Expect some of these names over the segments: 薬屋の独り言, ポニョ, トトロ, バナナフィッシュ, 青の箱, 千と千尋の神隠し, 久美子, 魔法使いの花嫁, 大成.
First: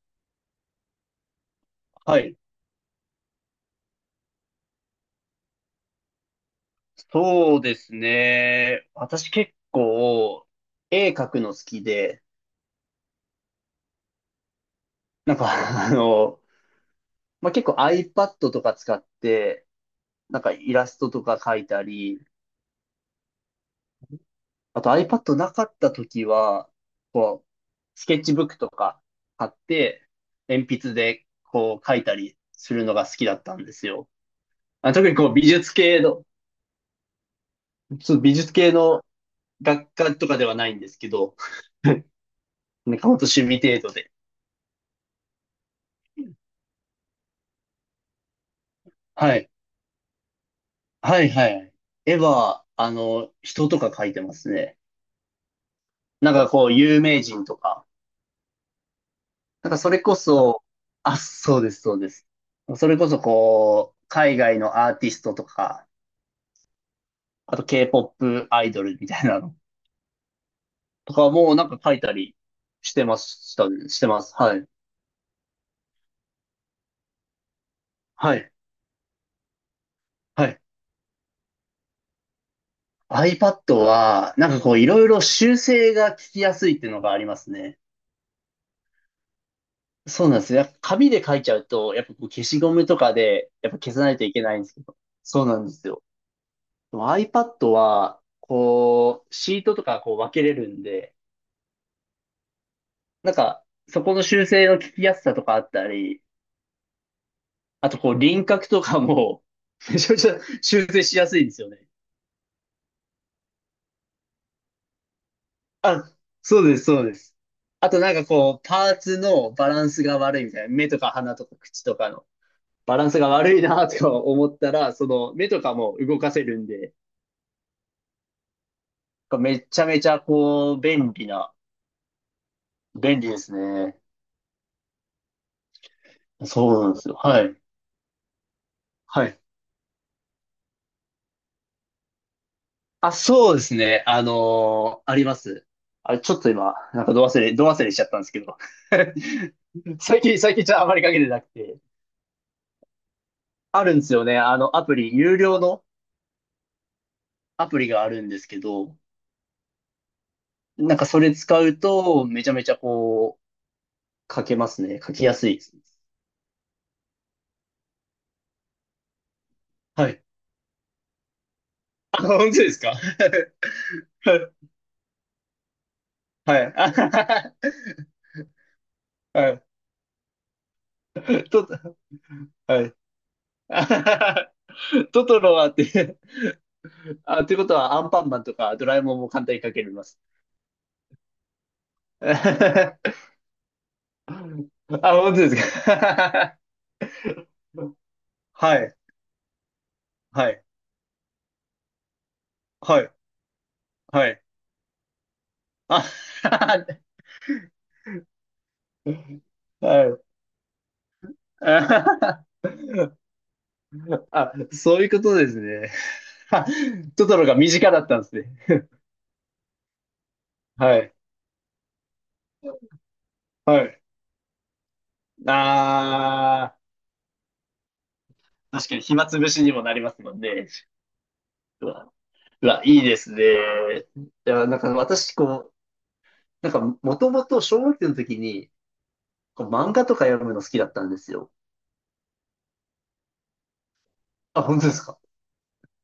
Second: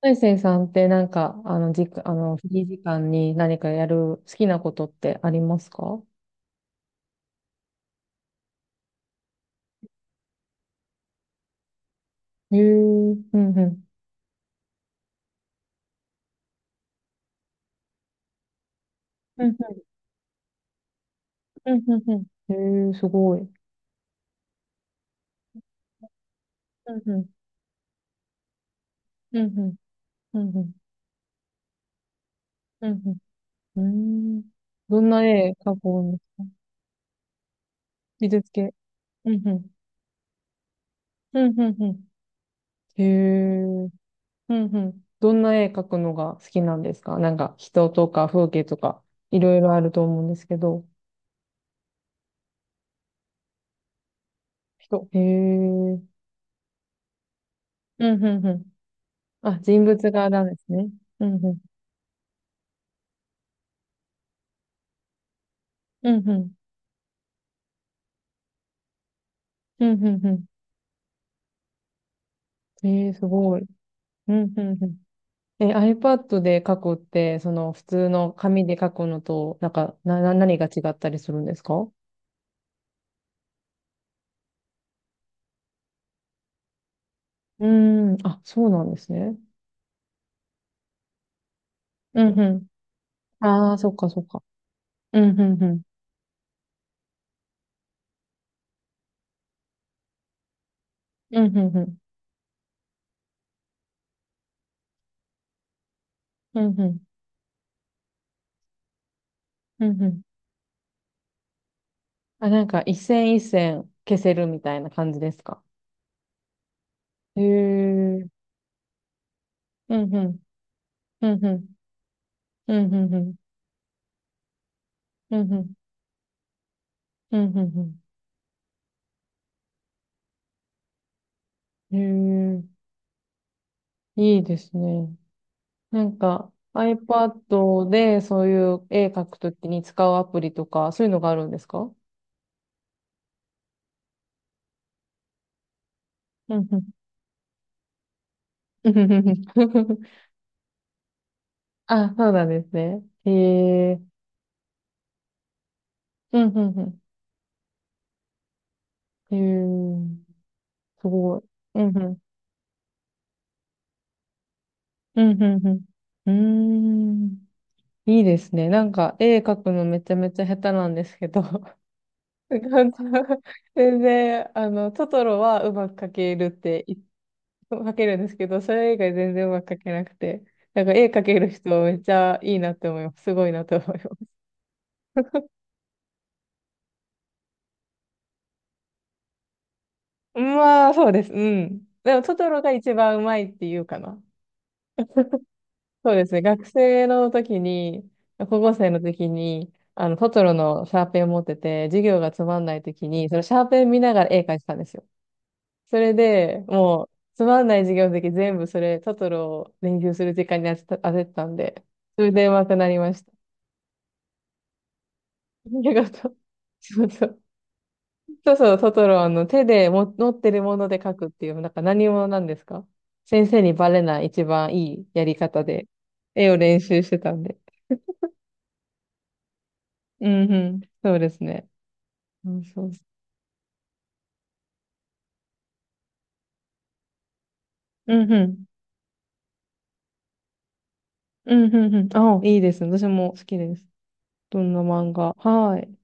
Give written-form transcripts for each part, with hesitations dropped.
大成さんってなんか、はい。フリー時間に何かやる好きなことってありますか？そうですね。私結構、絵描くの好きで、へえ、うんうん。なんか あの、まあ、結構 iPad とか使っうんうて、ん、なんかイラストとか描いうたんうんり、うん。へえ、すごい。あと iPad なかった時は、うんうん、こう、スケッチブックとかう買っんうん、て、うんう鉛ん、筆でこう描いたりするうのが好んきだったんでうすよ。ん。うーん。あ、どん特になこう美絵術描く系んでの、すか？ちょっと美美術術系系。のうんうん、学科とかではないんですけど、うんうんうん。なんへかほんと趣味え、程度で。うんうん。どんな絵描くのが好きなんですか？なんか人とか風景とか、はいい。ろいろあると思うんですけど。はいはい。絵は、人とか描いてますね。人。へえ、うんなんかこう、有名人とか。うんうん。あ、なんか人それ物こ画なんでそ、すね。あ、うんうそん。うです、そうです。それこそこう、海外のアーティストとか、うんうん。あと K-POP アイドルみたいなのうんうんうとかもなんか描いたりん。してええ、ますしごい。たね、してまうす。んはうい。んうん。え、iPad で書くって、その普通のはい。紙で書くのと、なんか、は何い。が違ったりするんですか？う iPad は、なんかこう、いろいろ修正が効きやすいっていうのがありますーね。ん。あ、そうなんですね。そうなんですよ。やっぱ紙で書いちゃうと、やっぱうこうん消しうゴムとかん。で、やあっあ、ぱそ消っさかないそとっいけか。ないんですけど。うんうそうなんんうでん。すよ。でも iPad は、こう、シートとかこう分けれるんで、うんうんうん。なんか、そこの修正の聞きやすさとかあったり、うんうん。あとこう輪郭とかも、うめんうちゃめん。ちゃ修正しやすいんですよね。あ、なんか、一線一線消せるみたいな感じですか？あ、そうです、そうです。へあとなんかえ。こう、パーツのバランうスんがうん。悪いみたいな。目とか鼻うんとうかん。口とかのうんうバランんうスがん。悪いなとか思ったら、そのう目んうとかん。も動かせるんで、うんうんめちゃめちゃこう、便利な、うん。へえ。便利ですね。いいですね。なんか そうなんですよ。はい。iPad でそういう絵描はくい。ときに使うアプリとか、そういうのがあるんですか？あ、そうですね。あります。ちょっとうん今、うん。なんかど忘れしちゃったんですけど。うんうんうん。 最近ちょっとあまりかけてなくて。あ、そうなんですね。へあるえ。んですよね。アプリ、有料のうんうんアプリがあるんですけど、うん。へえ。なんすかそれごい。使ううんうん。と、めちゃめちゃこう、書けますね。書うきやんすいうです。んうん。うーん。いいですね。なんか絵描くのめはちゃい。めちゃ下手なんですけど。あ、本当ですなんか？ か全 然、はトトロはうまく描けるっい。てあはは描けるんですけど、それ以外全は然うは。まい。く描けなくて。なんか絵描ちけるょっ人めと、っちゃいいなっはてい。思います。すごいなって思あはいはます。は。トトロはって、あ、ということはアンパンマンとかドラえもんも簡単にかけれます？まあ、そうです。うん。でも、トトロが一 あ、番うまいっていうかな。本当ですそうですね。か。学生の時 に、高校は生い、の時に、トトはロい、のシャーペンを持ってて、授業がつまんないは時い、に、そのシャーペン見ながはら絵い。描いてたんですよ。そあ、れ で、もう、つまんない授業の時全部それ、トトロを練は習い。する時間に当ててたんで、それで上手くなりました。あ、そういうことです あね。りがとう。そう そトトうロが身近だったんですね。そうそう、トトロの手でも持ってるものはで書い、くっていう、なんか何者なんですか？先生にはバい。レない一番いいやり方で、絵をあ練習してたんで。あ、確かに暇つぶしにもなりますうもんんうね。ん。そうですね。うわ、うんうわ、そういそいですね。いや、なんか私、こう、なんか、もともと小学生うのうん時うん。に、こう漫画とか読むの好きだったんですよ。うんうんうん。あ、いいですね。私も好きです。どあ、んな本当です漫か。画？はい。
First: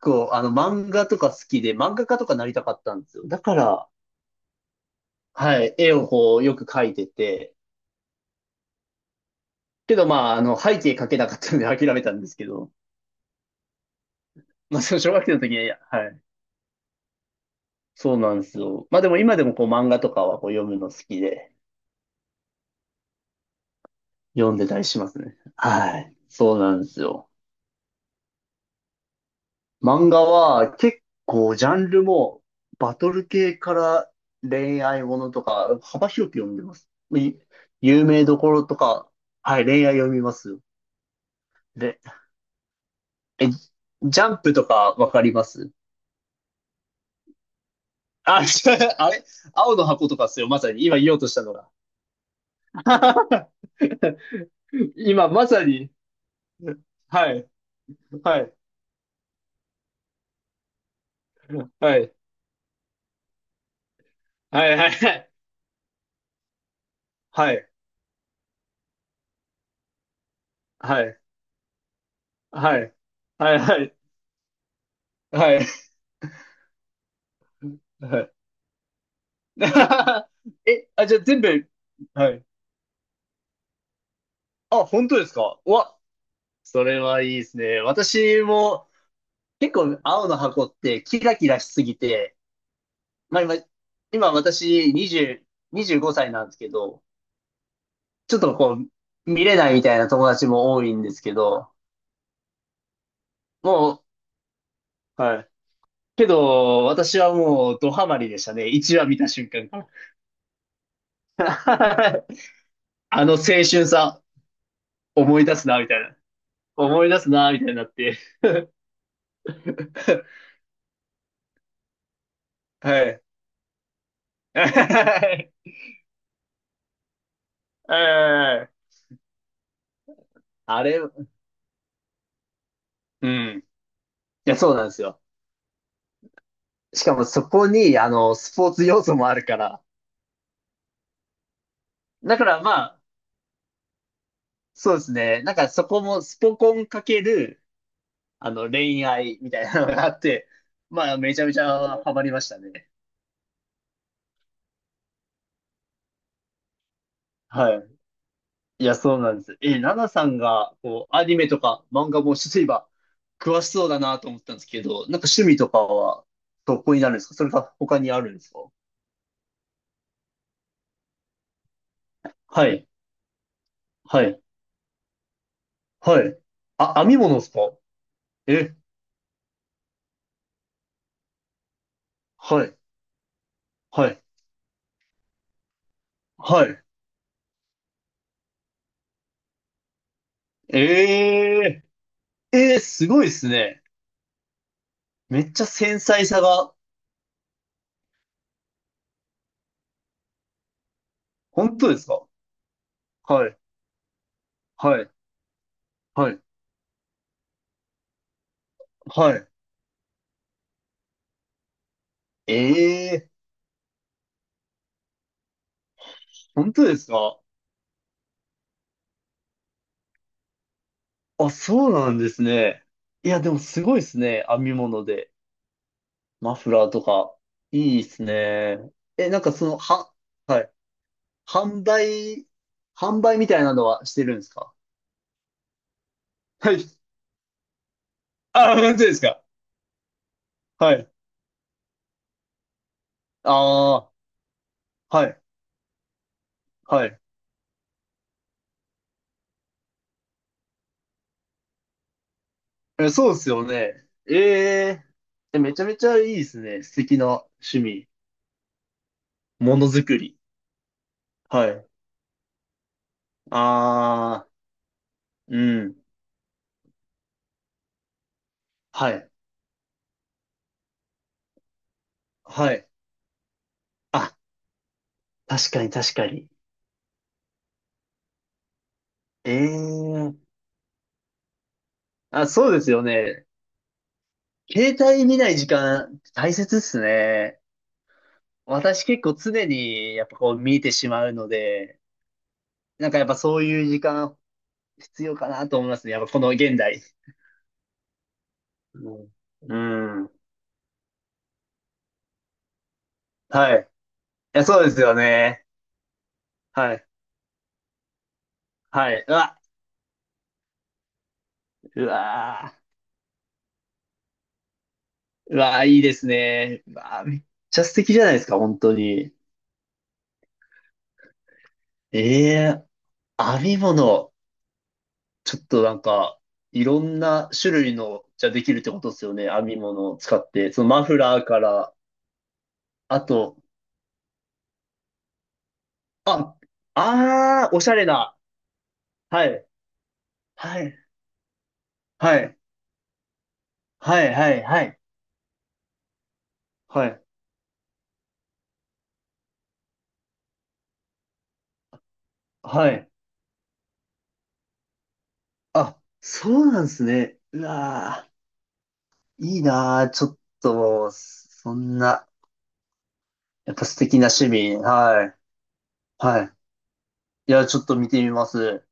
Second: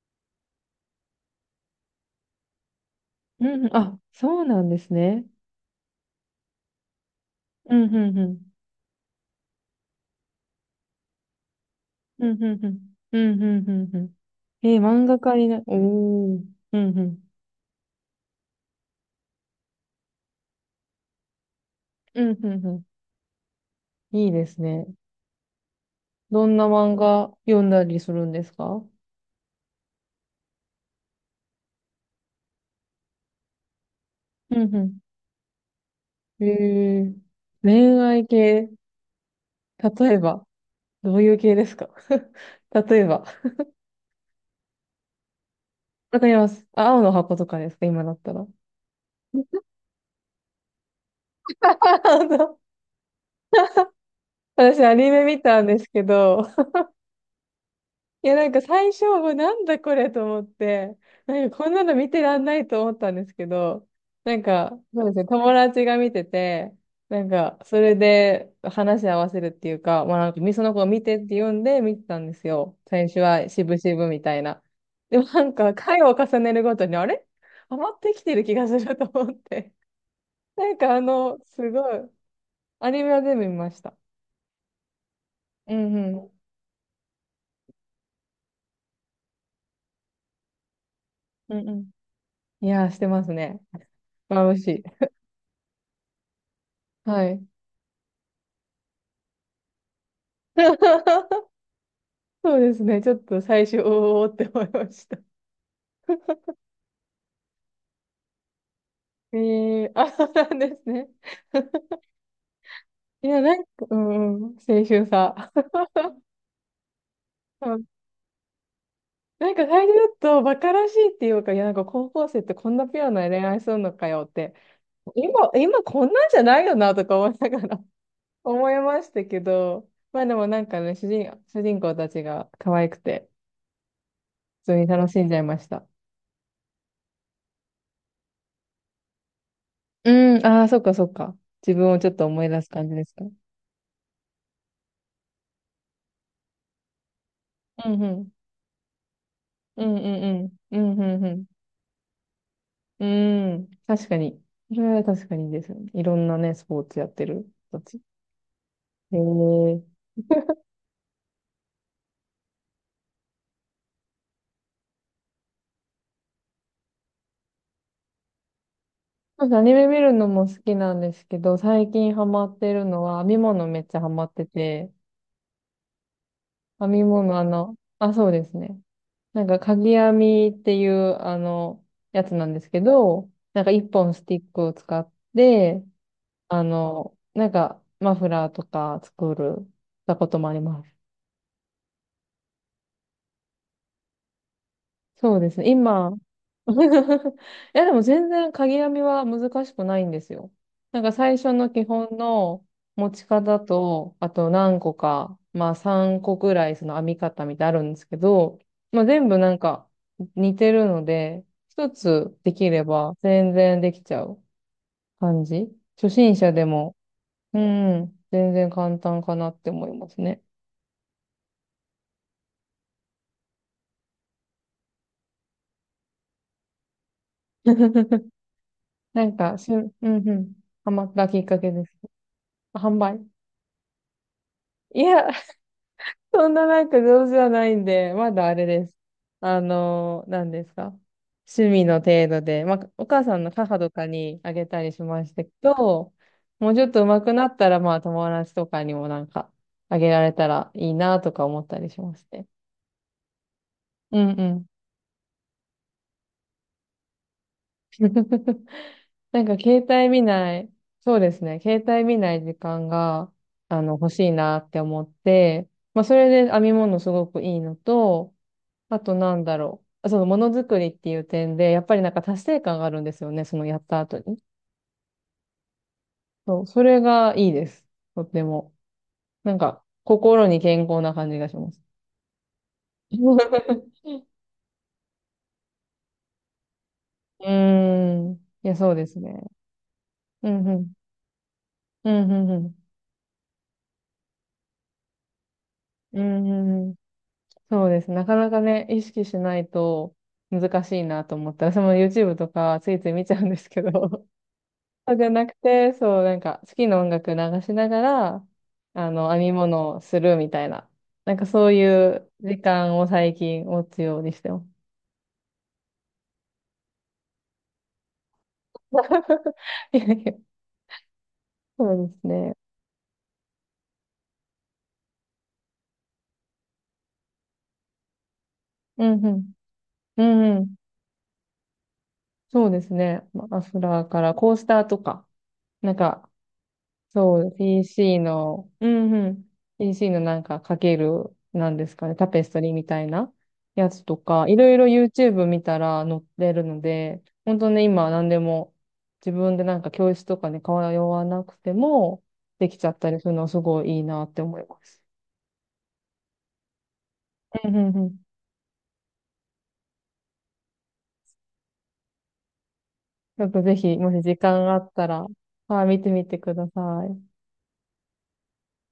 こう、漫画とか好きで、漫画家とかなりたかったんですよ。だうかんうん。ら、あ、そうなんですね。はい、絵をこう、よく描いてて、うんうんうん。けど、まあ、背景描けなかったので諦めたんうですんけうんうど、ん。うんうんうんうん。えまー、あ、その漫小画学生家のに時に、な、はい、おー。うんうん。そうなんですよ。まあ、でも今でもこう、漫画とかはこう、読むの好きで、うんうんうん。いいで読んすでたりね。しますね。はい、どそんうななんで漫すよ。画読んだりするんですか？漫画は結構ジャンルもバトル系からうん恋う愛ものとか幅広くん。読んでます。えー、い、恋有名愛どころ系、とか、はい、恋愛読例えみまば、すよ。どういう系ですか？ で、例えば、え、ジャンプとかわかります？わかります。あ、青の箱とかですか、今だったあ、ら？違う、あれ 青の箱とかっすよ、まさに。今言おうとしたのが。本当？ 私、アニメ今見またさんですに。けど、はい、いや、はなんい、か最初はなんだこれと思って、なんかはこんなの見い、てらんないと思ったんですけど、なんはか、い、はそうですね、い、友達が見てて、なんはか、い、それで話し合わせるっていうか、まあなんか、みその子をは見てい、って読んで見てたんですよ。はい、最初はしぶはしい、ぶみたいな。でもなはんい、はい。か、回を重ねるごとに、あれ余ってはきい。 てる気がすると思って。なんえ、かあ、じゃあ全す部、ごい、はい。アニメは全部見ました。あ、本当ですか？ううんわ、うん。それはいいですね。私も結構青の箱ってキラキうラしんうすん。ぎて、いやー、してますまあ今、ね。今眩し私い。20、25歳なんですけど、はい。ちょっとこう、見れないみたいな友達も多いんですけ ど、そうですね。ちょっと最初、もおーって思いました。う、はい。けど、私はもうドハマりでしたね。1話見た え瞬間から。ー、あ、そうなんですね。あいの青や、なんか、春うさ、んうん、青春思いさ。出すな、みたいな。思い出すな、みたいうになん、って。なんか最初だ とバカらしいっていうか、いや、なんか高校生ってこんなピはュアい。な恋愛するのかよって、う今こんなんじゃないよなとか思いながら、 ん、 思いましたけど、まあでもなんかあね、れ、主人公たちが可愛くて、うん。いや、普そう通なにんです楽しよ。んじゃいました。しかもそこに、スポーツ要素もあるから。うん、ああ、そっかそっか。自分をちょっとだ思かい出らすま感じあ、ですか。そうですね。なんかそこもスポコンかける、うんうん。恋愛みたいなうのんうがあっんて、うん。うんまあ、うんうめちゃん。めちゃハマりましたね。うん。確かに。それは確かにですよね。いろんなね、スポーツやってるは人い。たち。いや、へそうなんです。え、え。ナナさんが、こう、アニメとか漫画も例えば、詳しそうだなと思ったんですけど、なんか趣味とかは、どこになるんですか？それか他にあるんですか？なんかアニメ見るのも好きなんですけど、最近ハマっはてるい。のは編み物、めっちゃハはマっい。てて、はい。編あ、み編み物物ですか？あ、そうですえ、ね。なんかかぎ編みっていうあの、やつなんではすい、けど、なんか一は本い、スティックを使って、はい。なんかマフラーとか作る、たこともあります。えー、えー、すごいですね。そうめでっすちゃね。繊今、細さ が、いやでも全然鍵編みは難しくないんですよ。なんか最初の本基当です本か？の持ちはい、方と、あと何個はい、か、まあ3は個い、くらいその編み方みたいなのあるんですけど、まあ全部はなんか似てるので、一つでい。きればえー、全然できちゃう感じ。初心者で本当でも、すか？うん、全然簡単かなって思いますね。あ、そうなんですね。いや、でもすごいですね。編み物で。マフラーとか。いいです ね。なえ、んなんかかその、うは、んうん、はい。ハマったきっかけ販です。売、販販売。売みたいなのはしてるんですか？いや、そんなはない。んか上手じゃないんで、まだあれあ、です。本当ですか？何ですはか。い。趣味の程度で、まあ、お母さんの母とかああ。にあげたりしまはしい、たけど、もうちょっとは上い。手くなったら、まあ友達とかにもなんかあげられたらいいなとか思ったりしますね。え、そうですよね。うんえ、うん。え、え、めちゃめちゃいいですね。素敵な趣味。なんかも携のづ帯く見り。ない、そうですね、は携い。帯見ない時間が、欲しいああ、なって思って、うん。まあ、それで編み物すごくいいのと、あはとい、なんだろう。そのものづくりっていう点で、やっぱりなんか達成は感がい。あるんですよね。そのやった後あ、に。確かに確かに。そう、それがいいです。とっても。なんか、え、え、心に健康な感じがします。あ、そうですよ ね。う携帯見ない時間大切っすね。ーん。いや、そう私です結構ね。常にやっぱうこうん、う見てん。しまうので、うん、うん、うん。なんかやっぱそういう時間必要かなと思いますね。やうっぱこんのう現んうん。代。そうです。なかなかね、意識しないうとん。うん、難しいなと思って、私も YouTube とかついつい見ちゃうんですはい。けど、いや、そうですそようじゃなくね。て、そう、なんか好きはない。音楽流しながら、はい。う編みわ、物をするみたいな。なんかそういうう時わ間を最近持つようにしてます。ー、うわー、いいですね。うわー、めっちゃ素敵じゃないですか、本当に。いやいや、そうですえ、ね。えー、編み物。ちょっとなんか、いろんな種類の、じゃできるってこうとでんすうよね。ん。編み物をう使っんうて。ん。そのマフラーから、そうですあね。まあと、アスラーからコースターとか、なんか、あ、そう、あー、おしゃれ PC な。の、うんうん。はい。PC のなんかかはけい。る、なんですかね、タはペスい。トリーみたいなやつとはい。か、はいい。ろいはろ い。YouTube 見たら載ってるのはで、い。本当ね、今何でも自分でなんか教室とかに通わなくてもできちはゃっい。たりするのはすごいいいなって思います。あ、そうなんですね。ううんうんうん。わー、いいなー。ちょっと、そんな。ちょっとやぜっぱひ、素も敵しな時趣間があ味。ったはら、い。はい、見てみてはい。ください。いや、ちょっと見てみます。